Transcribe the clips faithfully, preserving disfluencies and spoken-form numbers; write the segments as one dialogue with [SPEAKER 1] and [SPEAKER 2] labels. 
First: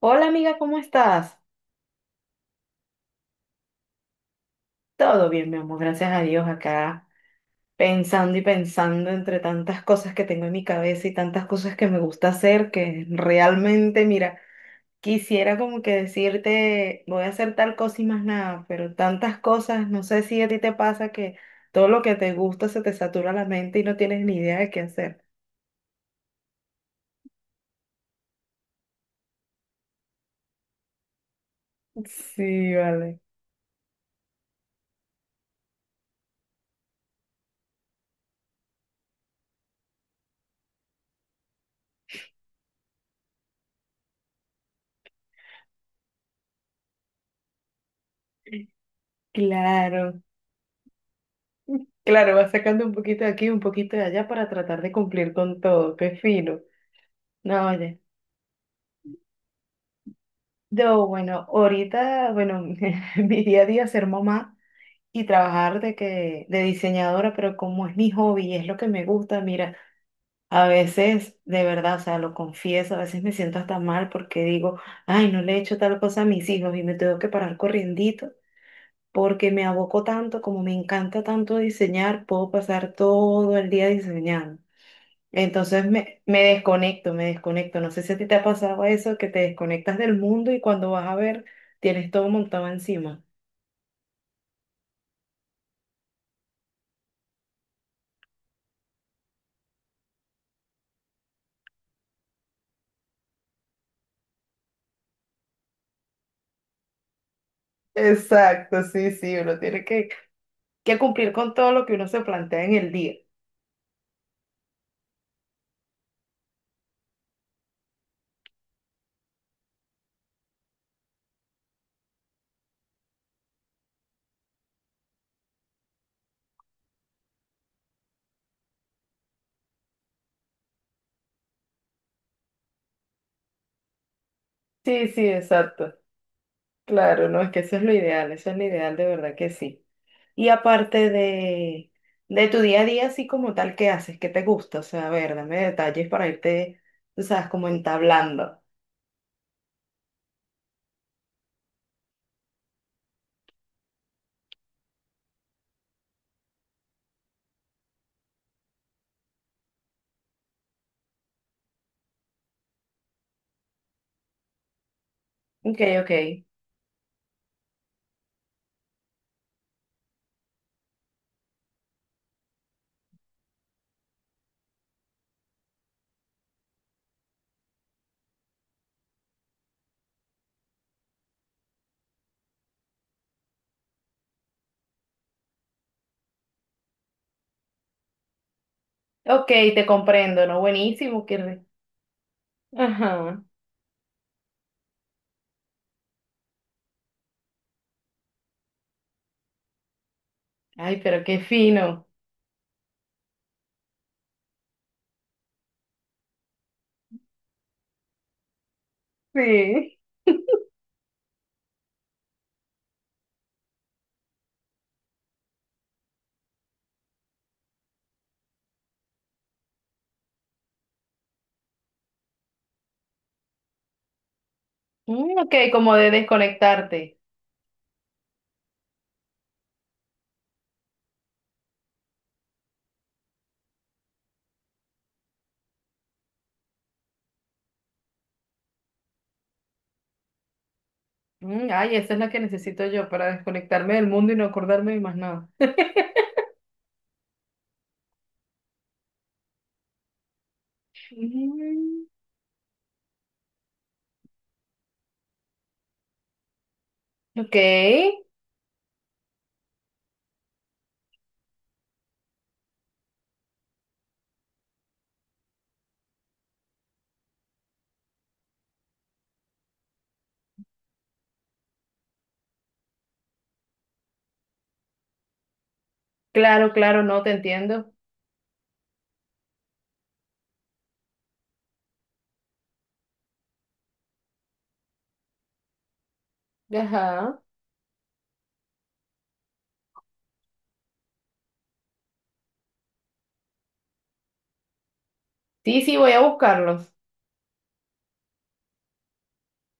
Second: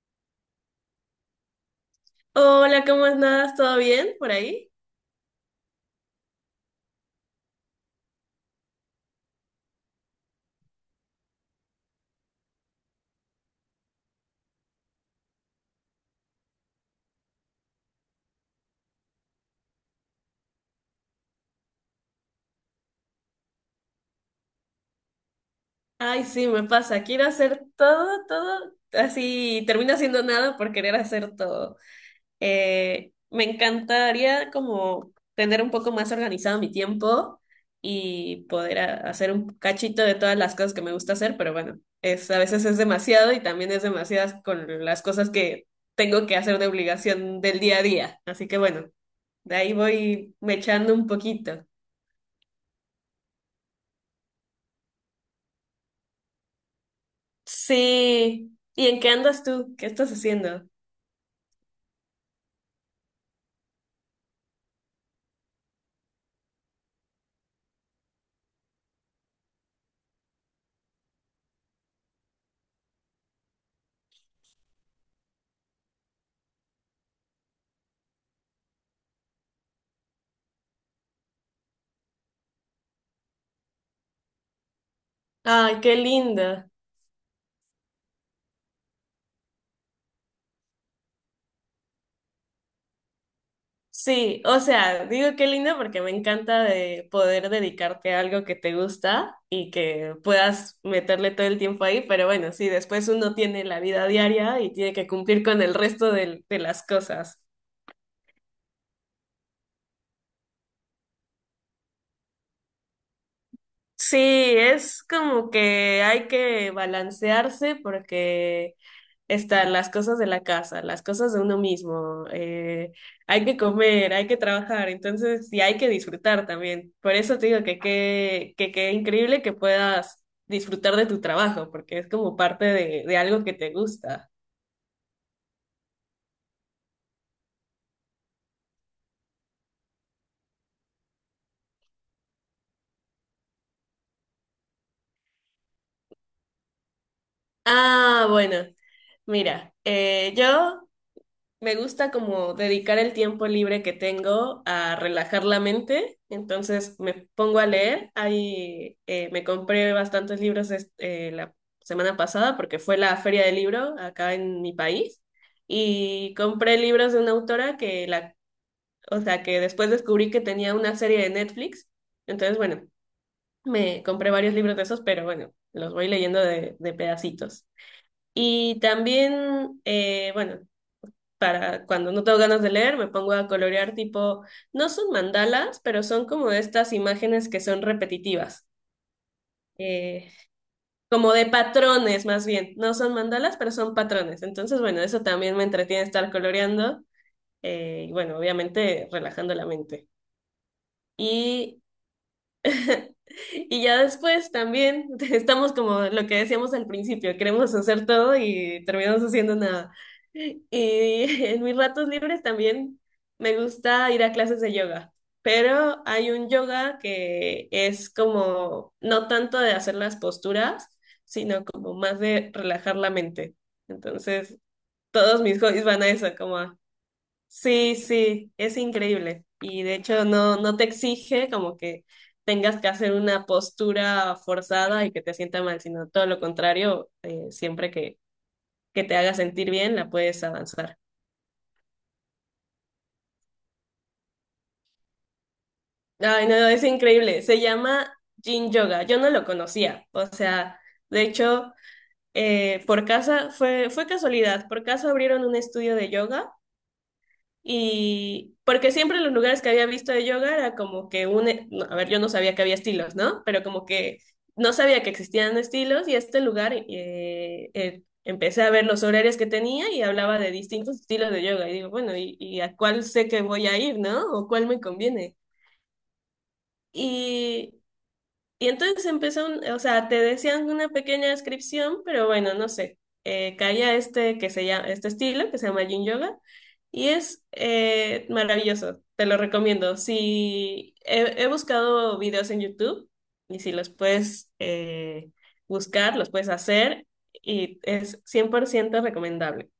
[SPEAKER 1] Hola amiga, ¿cómo estás?
[SPEAKER 2] Hola, ¿cómo andas? ¿Todo bien por ahí?
[SPEAKER 1] Todo bien, mi amor, gracias a Dios acá, pensando y pensando entre tantas cosas que tengo en mi cabeza y tantas cosas que me gusta hacer, que realmente, mira, quisiera como que decirte, voy a hacer tal cosa y más nada, pero tantas cosas, no sé si a ti te pasa que todo lo que te gusta se te satura la mente y no tienes ni idea de qué hacer.
[SPEAKER 2] Ay, sí, me pasa. Quiero hacer todo, todo, así termino haciendo nada por querer hacer todo.
[SPEAKER 1] Sí,
[SPEAKER 2] Eh,
[SPEAKER 1] vale.
[SPEAKER 2] me encantaría como tener un poco más organizado mi tiempo y poder a- hacer un cachito de todas las cosas que me gusta hacer, pero bueno, es, a veces es demasiado y también es demasiadas con las cosas que tengo que hacer de obligación del día a día. Así que bueno, de ahí
[SPEAKER 1] Claro,
[SPEAKER 2] voy me echando un poquito.
[SPEAKER 1] claro, vas sacando un poquito de aquí, un poquito de allá para tratar de cumplir con todo, qué fino. No, oye.
[SPEAKER 2] Sí. ¿Y en qué andas tú? ¿Qué estás haciendo?
[SPEAKER 1] Yo, bueno, ahorita, bueno, mi día a día es ser mamá y trabajar de que de diseñadora, pero como es mi hobby y es lo que me gusta, mira, a veces, de verdad, o sea, lo confieso, a veces me siento hasta mal porque digo, ay, no le he hecho tal cosa a mis hijos y me tengo que parar corriendito porque me aboco tanto, como me encanta tanto diseñar, puedo pasar todo el día diseñando.
[SPEAKER 2] Ay,
[SPEAKER 1] Entonces
[SPEAKER 2] qué
[SPEAKER 1] me, me
[SPEAKER 2] lindo.
[SPEAKER 1] desconecto, me desconecto. No sé si a ti te ha pasado eso, que te desconectas del mundo y cuando vas a ver, tienes todo montado encima.
[SPEAKER 2] Sí, o sea, digo qué lindo porque me encanta de poder dedicarte a algo que te gusta y que puedas meterle todo el tiempo ahí, pero bueno, sí, después uno tiene la vida diaria y tiene que cumplir con el resto del- de, las cosas.
[SPEAKER 1] Exacto, sí, sí, uno tiene que, Que cumplir con todo lo que uno se plantea en el día.
[SPEAKER 2] Sí, es como que hay que balancearse porque están las cosas de la casa, las cosas de uno mismo, eh, hay que comer, hay que trabajar, entonces, y hay que disfrutar también. Por eso te digo que qué que, qué increíble que puedas disfrutar de tu trabajo, porque es como parte de, de algo que te gusta.
[SPEAKER 1] Sí, sí, exacto. Claro, no, es que eso es lo ideal, eso es lo ideal, de verdad que sí. Y aparte de, de tu día a día, así como tal, ¿qué haces? ¿Qué te gusta? O sea, a ver, dame detalles para irte, tú sabes, como
[SPEAKER 2] Ah, bueno,
[SPEAKER 1] entablando.
[SPEAKER 2] mira, eh, yo Me gusta como dedicar el tiempo libre que tengo a relajar la mente, entonces me pongo a leer. Ahí eh, me compré bastantes libros es- eh, la semana pasada porque fue la feria del libro acá en mi país
[SPEAKER 1] Ok, ok.
[SPEAKER 2] y compré libros de una autora que la, o sea, que después descubrí que tenía una serie de Netflix. Entonces, bueno, me compré varios libros de esos, pero bueno, los voy leyendo de, de pedacitos. Y también, eh, bueno, para cuando no tengo ganas de leer, me pongo a colorear tipo, no son mandalas, pero son como estas imágenes que son repetitivas,
[SPEAKER 1] Ok, te
[SPEAKER 2] eh,
[SPEAKER 1] comprendo, ¿no? Buenísimo,
[SPEAKER 2] como
[SPEAKER 1] qué
[SPEAKER 2] de
[SPEAKER 1] re-
[SPEAKER 2] patrones más bien. No son
[SPEAKER 1] ajá.
[SPEAKER 2] mandalas, pero son patrones. Entonces, bueno, eso también me entretiene estar coloreando, eh, y bueno, obviamente relajando la mente.
[SPEAKER 1] Ay, pero qué
[SPEAKER 2] Y
[SPEAKER 1] fino.
[SPEAKER 2] Y ya después también estamos como lo que decíamos al principio, queremos hacer todo y terminamos haciendo nada.
[SPEAKER 1] Sí.
[SPEAKER 2] Y en mis ratos libres también me gusta ir a clases de yoga, pero hay un yoga que es como no tanto de hacer las posturas, sino como más de relajar la mente. Entonces,
[SPEAKER 1] Mm,
[SPEAKER 2] todos
[SPEAKER 1] ok,
[SPEAKER 2] mis hobbies
[SPEAKER 1] como
[SPEAKER 2] van a
[SPEAKER 1] de
[SPEAKER 2] eso, como a.
[SPEAKER 1] desconectarte.
[SPEAKER 2] Sí, sí, es increíble. Y de hecho no, no te exige como que tengas que hacer una postura forzada y que te sienta mal, sino todo lo contrario, eh, siempre que, que te haga sentir bien, la puedes avanzar.
[SPEAKER 1] Mm, ay, esa es la que necesito yo para desconectarme del mundo y no acordarme de más nada.
[SPEAKER 2] Ay, no, es increíble. Se llama Yin Yoga. Yo no lo conocía. O sea, de hecho,
[SPEAKER 1] Mm,
[SPEAKER 2] eh, por casa fue, fue casualidad. Por casa abrieron un estudio de yoga.
[SPEAKER 1] ok,
[SPEAKER 2] Y porque siempre en los lugares que había visto de yoga era como que un, e, no, a ver, yo no sabía que había estilos, ¿no? Pero como que no sabía que existían estilos y este lugar eh, eh, empecé a ver los horarios que tenía y hablaba de distintos estilos de yoga. Y digo, bueno, ¿y, y a cuál sé que voy a ir, ¿no? ¿O cuál me conviene?
[SPEAKER 1] claro, claro, no te
[SPEAKER 2] y
[SPEAKER 1] entiendo.
[SPEAKER 2] y entonces empezó, un- o sea, te decían una pequeña descripción, pero bueno, no sé. Eh, caía este que se llama, este estilo que se llama Yin Yoga y
[SPEAKER 1] Ajá.
[SPEAKER 2] es eh, maravilloso, te lo recomiendo. Si he, he buscado videos en YouTube y si los puedes eh,
[SPEAKER 1] Sí, sí, voy
[SPEAKER 2] buscar,
[SPEAKER 1] a
[SPEAKER 2] los puedes
[SPEAKER 1] buscarlos.
[SPEAKER 2] hacer y es cien por ciento recomendable.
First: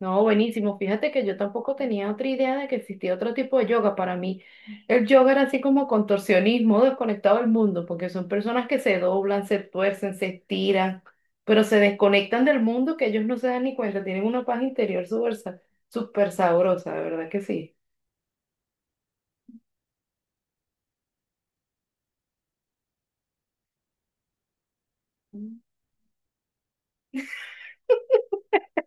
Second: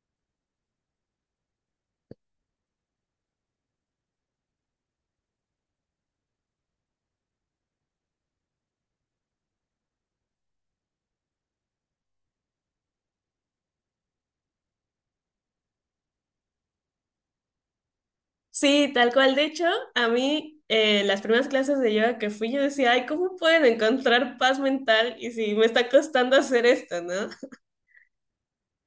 [SPEAKER 1] No, buenísimo. Fíjate que yo tampoco tenía otra idea de que existía otro tipo de yoga. Para mí, el yoga era así como contorsionismo, desconectado del mundo, porque son personas que se doblan, se tuercen, se estiran, pero se desconectan del mundo que ellos no se dan ni cuenta. Tienen una paz interior súper sa- súper sabrosa, de verdad que sí.
[SPEAKER 2] Sí, tal cual. De hecho, a mí eh, las primeras clases de yoga que fui, yo decía, ay, ¿cómo pueden encontrar paz mental? Y si
[SPEAKER 1] Mm,
[SPEAKER 2] me está costando hacer esto, ¿no?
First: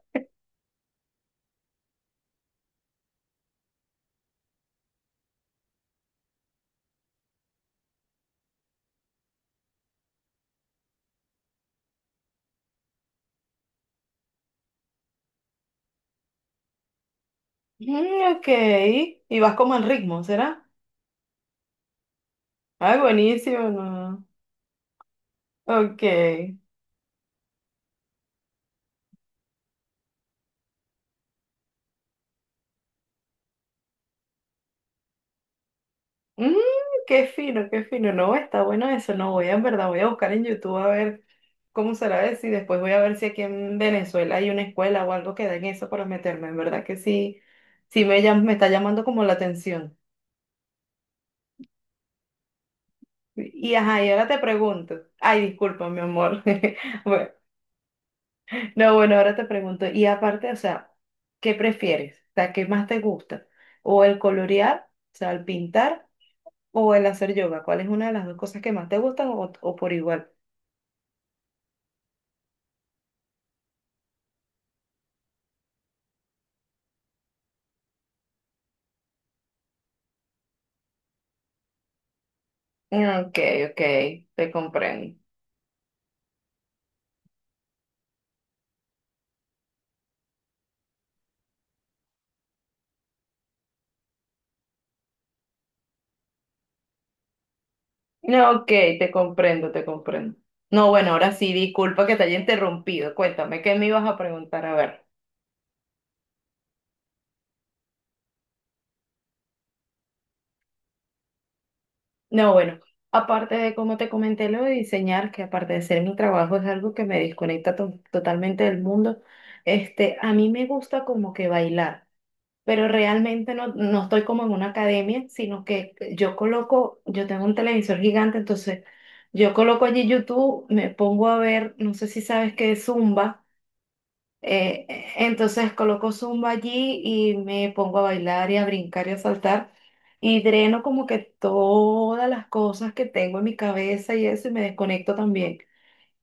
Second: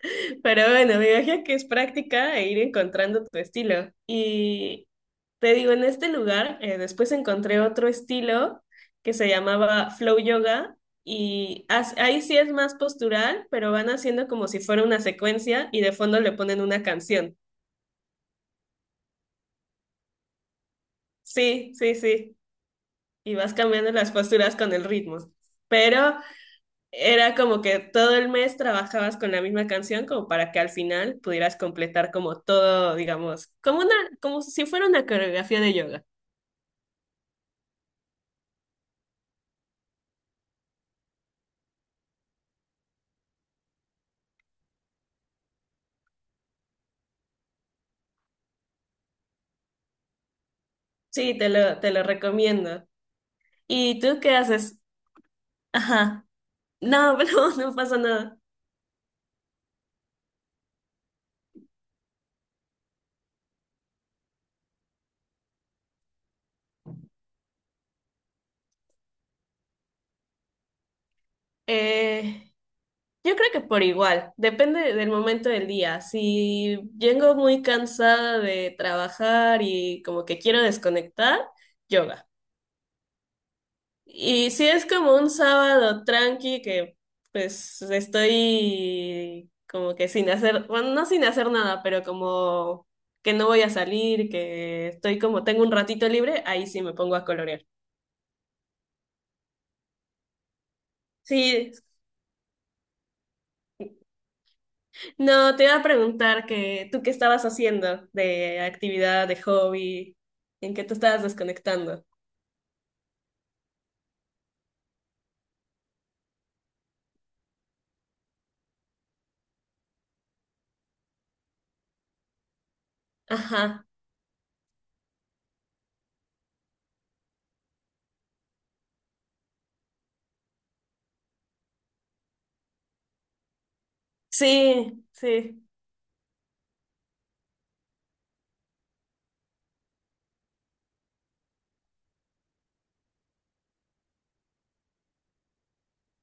[SPEAKER 2] Pero bueno, me imagino que es práctica e ir encontrando tu estilo. Y te digo, en este lugar, eh, después encontré otro estilo que se llamaba Flow Yoga. Y as- ahí sí es más postural, pero van haciendo como si fuera una secuencia y de fondo le ponen una canción.
[SPEAKER 1] ok. Y vas como en ritmo, ¿será?
[SPEAKER 2] Sí, sí, sí.
[SPEAKER 1] Ay,
[SPEAKER 2] Y vas
[SPEAKER 1] buenísimo,
[SPEAKER 2] cambiando las
[SPEAKER 1] ¿no?
[SPEAKER 2] posturas con el ritmo.
[SPEAKER 1] Ok.
[SPEAKER 2] Pero era como que todo el mes trabajabas con la misma canción como para que al final pudieras completar como todo, digamos, como una, como si fuera una coreografía de yoga.
[SPEAKER 1] Mm, qué fino, qué fino. No, está bueno eso. No, voy a, en verdad, voy a buscar en YouTube a ver cómo será eso y después voy a ver si aquí en Venezuela hay una escuela o algo que den eso para meterme. En verdad que sí, sí me, llam- me está llamando como la atención.
[SPEAKER 2] Sí, te lo, te lo recomiendo.
[SPEAKER 1] Y
[SPEAKER 2] ¿Y
[SPEAKER 1] ajá, y
[SPEAKER 2] tú
[SPEAKER 1] ahora
[SPEAKER 2] qué
[SPEAKER 1] te
[SPEAKER 2] haces?
[SPEAKER 1] pregunto. Ay, disculpa, mi
[SPEAKER 2] Ajá.
[SPEAKER 1] amor.
[SPEAKER 2] No,
[SPEAKER 1] Bueno,
[SPEAKER 2] no, no pasa nada.
[SPEAKER 1] no, bueno, ahora te pregunto. Y aparte, o sea, ¿qué prefieres? O sea, ¿qué más te gusta? ¿O el colorear, o sea, el pintar o el hacer yoga? ¿Cuál es una de las dos cosas que más te gustan o o por igual?
[SPEAKER 2] Eh, yo creo que por igual, depende del momento del día. Si vengo muy cansada de trabajar y como que quiero desconectar, yoga.
[SPEAKER 1] Ok, ok, te
[SPEAKER 2] Y si es
[SPEAKER 1] comprendo.
[SPEAKER 2] como un sábado tranqui que pues estoy como que sin hacer, bueno, no sin hacer nada, pero como que no voy a salir, que estoy como tengo un ratito libre, ahí sí me pongo a colorear.
[SPEAKER 1] No, ok, te comprendo, te comprendo. No, bueno, ahora sí,
[SPEAKER 2] Sí,
[SPEAKER 1] disculpa que te haya interrumpido. Cuéntame, ¿qué me ibas a preguntar? A ver.
[SPEAKER 2] no, te iba a preguntar que tú qué estabas haciendo de actividad, de hobby, en qué te estabas desconectando.
[SPEAKER 1] No, bueno, aparte de como te comenté lo de diseñar, que aparte de ser mi trabajo es algo que me desconecta to- totalmente del mundo, este, a mí me gusta como que bailar. Pero realmente no,
[SPEAKER 2] Ajá,
[SPEAKER 1] no estoy como en una academia, sino que yo coloco, yo tengo un televisor gigante, entonces yo coloco allí YouTube, me pongo a ver, no sé si sabes qué es Zumba, eh, eh,
[SPEAKER 2] sí, sí.
[SPEAKER 1] entonces coloco Zumba allí y me pongo a bailar y a brincar y a saltar y dreno como que todas las cosas que tengo en mi cabeza y eso y me desconecto también.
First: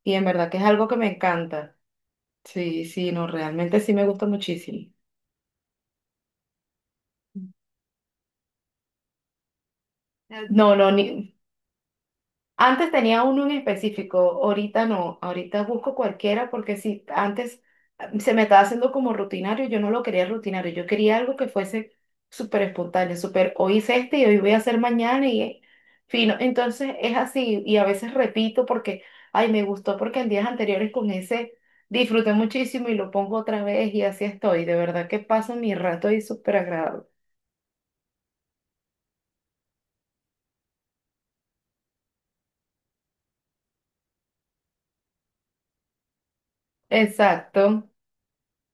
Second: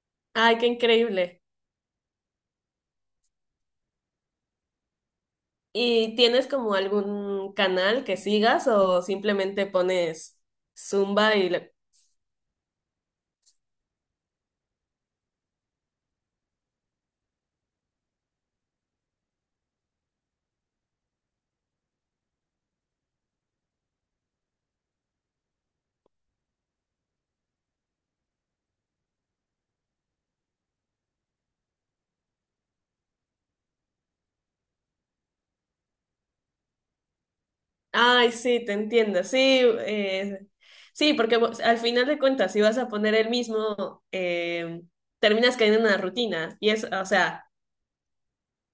[SPEAKER 1] Y en verdad que
[SPEAKER 2] Ay,
[SPEAKER 1] es
[SPEAKER 2] qué
[SPEAKER 1] algo que me
[SPEAKER 2] increíble.
[SPEAKER 1] encanta. Sí, sí, no, realmente sí me gusta muchísimo.
[SPEAKER 2] ¿Y tienes como algún canal que sigas o simplemente pones
[SPEAKER 1] No, no, ni
[SPEAKER 2] Zumba y... le-
[SPEAKER 1] antes tenía uno en específico, ahorita no, ahorita busco cualquiera porque si antes ah, se me estaba haciendo como rutinario, yo no lo quería rutinario, yo quería algo que fuese súper espontáneo, súper, hoy hice este y hoy voy a hacer mañana y eh, fino. Entonces es así y a veces repito porque, ay, me gustó porque en días anteriores con ese disfruté muchísimo y lo pongo otra vez y así estoy, de verdad que paso mi rato y súper agradable.
[SPEAKER 2] Ay, sí, te entiendo. Sí, eh, sí, porque vos- al final de cuentas, si vas a poner el mismo, eh, terminas cayendo en una rutina. Y es, o sea,
[SPEAKER 1] Exacto.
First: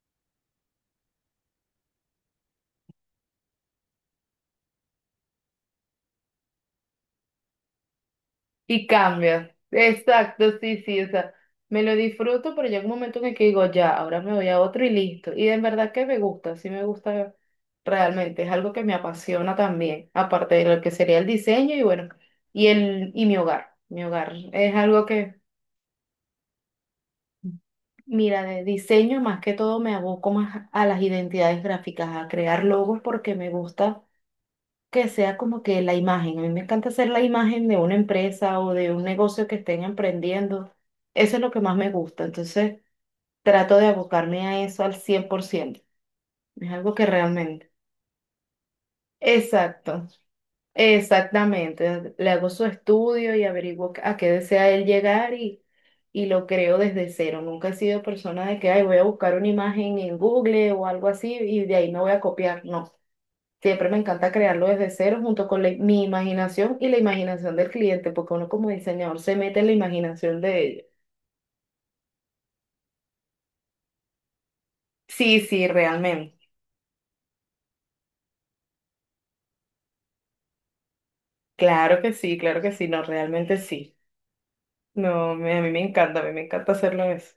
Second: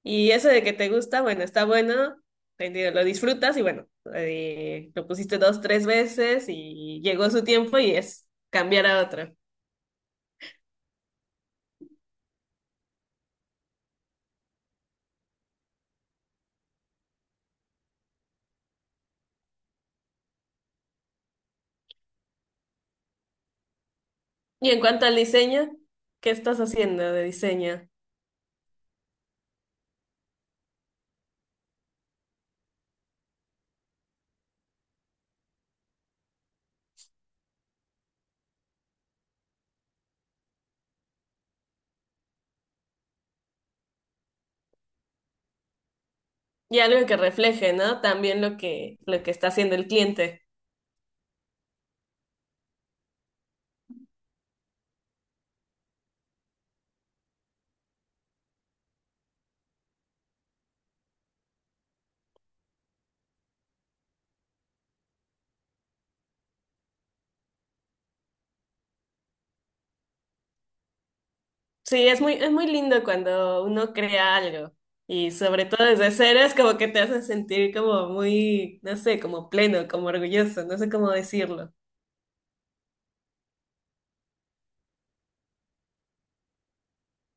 [SPEAKER 2] y eso de que te gusta, bueno, está bueno, te entiendo, lo disfrutas y bueno, eh, lo pusiste dos, tres veces y llegó su tiempo y es
[SPEAKER 1] Y
[SPEAKER 2] cambiar a otro.
[SPEAKER 1] cambia. Exacto, sí, sí. O sea, me lo disfruto, pero llega un momento en el que digo, ya, ahora me voy a otro y listo. Y en verdad que me gusta, sí me gusta realmente. Es algo que me apasiona también, aparte de lo que sería el diseño y bueno, y el, y mi hogar. Mi hogar
[SPEAKER 2] Y
[SPEAKER 1] es
[SPEAKER 2] en cuanto
[SPEAKER 1] algo
[SPEAKER 2] al
[SPEAKER 1] que,
[SPEAKER 2] diseño, ¿qué estás haciendo de diseño?
[SPEAKER 1] mira, de diseño más que todo me aboco más a las identidades gráficas, a crear logos porque me gusta que sea como que la imagen. A mí me encanta hacer la imagen de una empresa o de un negocio que estén emprendiendo. Eso es lo que más me gusta. Entonces, trato de abocarme a eso al cien por ciento. Es
[SPEAKER 2] Y
[SPEAKER 1] algo que
[SPEAKER 2] algo que
[SPEAKER 1] realmente.
[SPEAKER 2] refleje, ¿no? También lo que, lo que está haciendo el
[SPEAKER 1] Exacto,
[SPEAKER 2] cliente.
[SPEAKER 1] exactamente. Le hago su estudio y averiguo a qué desea él llegar y, y lo creo desde cero. Nunca he sido persona de que, ay, voy a buscar una imagen en Google o algo así y de ahí me voy a copiar. No. Siempre me encanta crearlo desde cero junto con la- mi imaginación y la imaginación del cliente, porque uno como diseñador se mete en la imaginación de ellos.
[SPEAKER 2] Sí, es muy, es muy lindo cuando uno crea algo. Y
[SPEAKER 1] Sí,
[SPEAKER 2] sobre
[SPEAKER 1] sí,
[SPEAKER 2] todo desde
[SPEAKER 1] realmente.
[SPEAKER 2] cero es como que te hace sentir como muy, no sé, como pleno, como orgulloso, no sé cómo decirlo.
[SPEAKER 1] Claro que sí, claro que sí, no, realmente sí. No, me- a mí me encanta, a mí me encanta hacerlo eso.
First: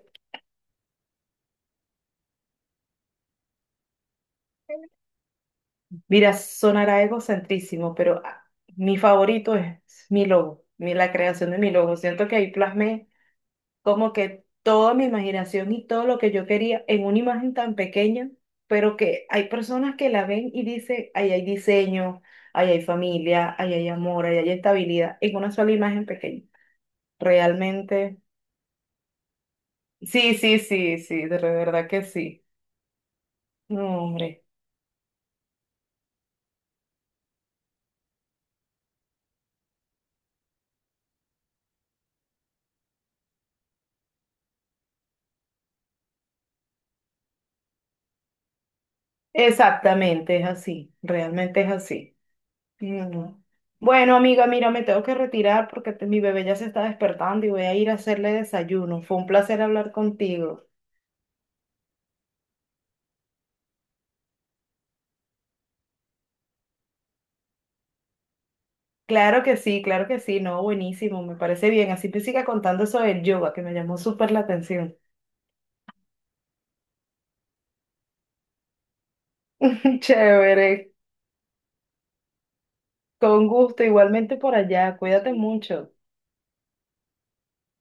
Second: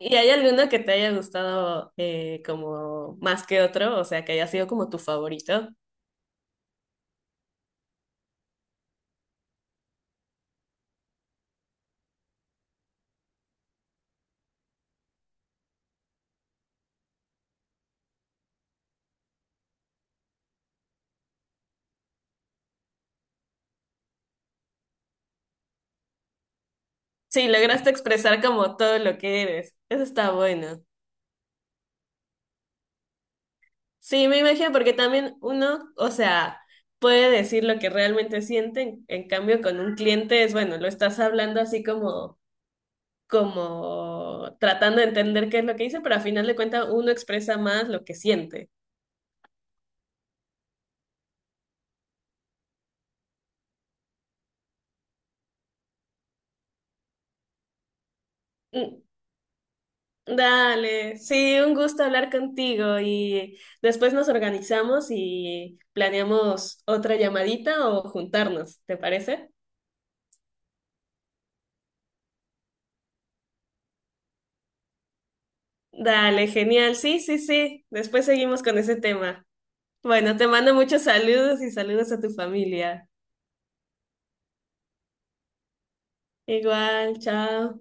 [SPEAKER 2] ¿Y hay alguno que te haya gustado eh, como más que otro? O sea, que haya sido como tu favorito.
[SPEAKER 1] Mira, sonará egocentrísimo, pero ah, mi favorito es mi logo, mi- la creación de mi logo. Siento que ahí plasmé como que toda mi imaginación y todo lo que yo quería en una imagen tan pequeña, pero que hay personas que la ven y dicen, ahí hay diseño, ahí hay familia, ahí hay amor, ahí hay estabilidad, en una sola imagen pequeña.
[SPEAKER 2] Sí, lograste
[SPEAKER 1] Realmente,
[SPEAKER 2] expresar como todo lo que eres. Eso está
[SPEAKER 1] sí, sí,
[SPEAKER 2] bueno.
[SPEAKER 1] sí, sí, de verdad que sí. No,
[SPEAKER 2] Sí, me
[SPEAKER 1] hombre,
[SPEAKER 2] imagino, porque también uno, o sea, puede decir lo que realmente siente, en, en cambio con un cliente es, bueno, lo estás hablando así como, como tratando de entender qué es lo que dice, pero a final de cuentas uno expresa más lo que siente.
[SPEAKER 1] exactamente es así, realmente es así. Mm. Bueno, amiga, mira, me tengo que retirar porque te- mi bebé ya se está despertando y voy a ir a hacerle desayuno.
[SPEAKER 2] Mm.
[SPEAKER 1] Fue un placer hablar contigo.
[SPEAKER 2] Dale, sí, un gusto hablar contigo y después nos organizamos y planeamos otra llamadita o juntarnos, ¿te
[SPEAKER 1] Claro
[SPEAKER 2] parece?
[SPEAKER 1] que sí, claro que sí, no, buenísimo, me parece bien. Así te siga contando eso del yoga, que me llamó súper la atención.
[SPEAKER 2] Dale, genial, sí, sí, sí, después seguimos con ese tema. Bueno, te mando
[SPEAKER 1] Chévere,
[SPEAKER 2] muchos saludos y saludos a tu familia.
[SPEAKER 1] con gusto, igualmente por allá, cuídate mucho.
[SPEAKER 2] Igual, chao.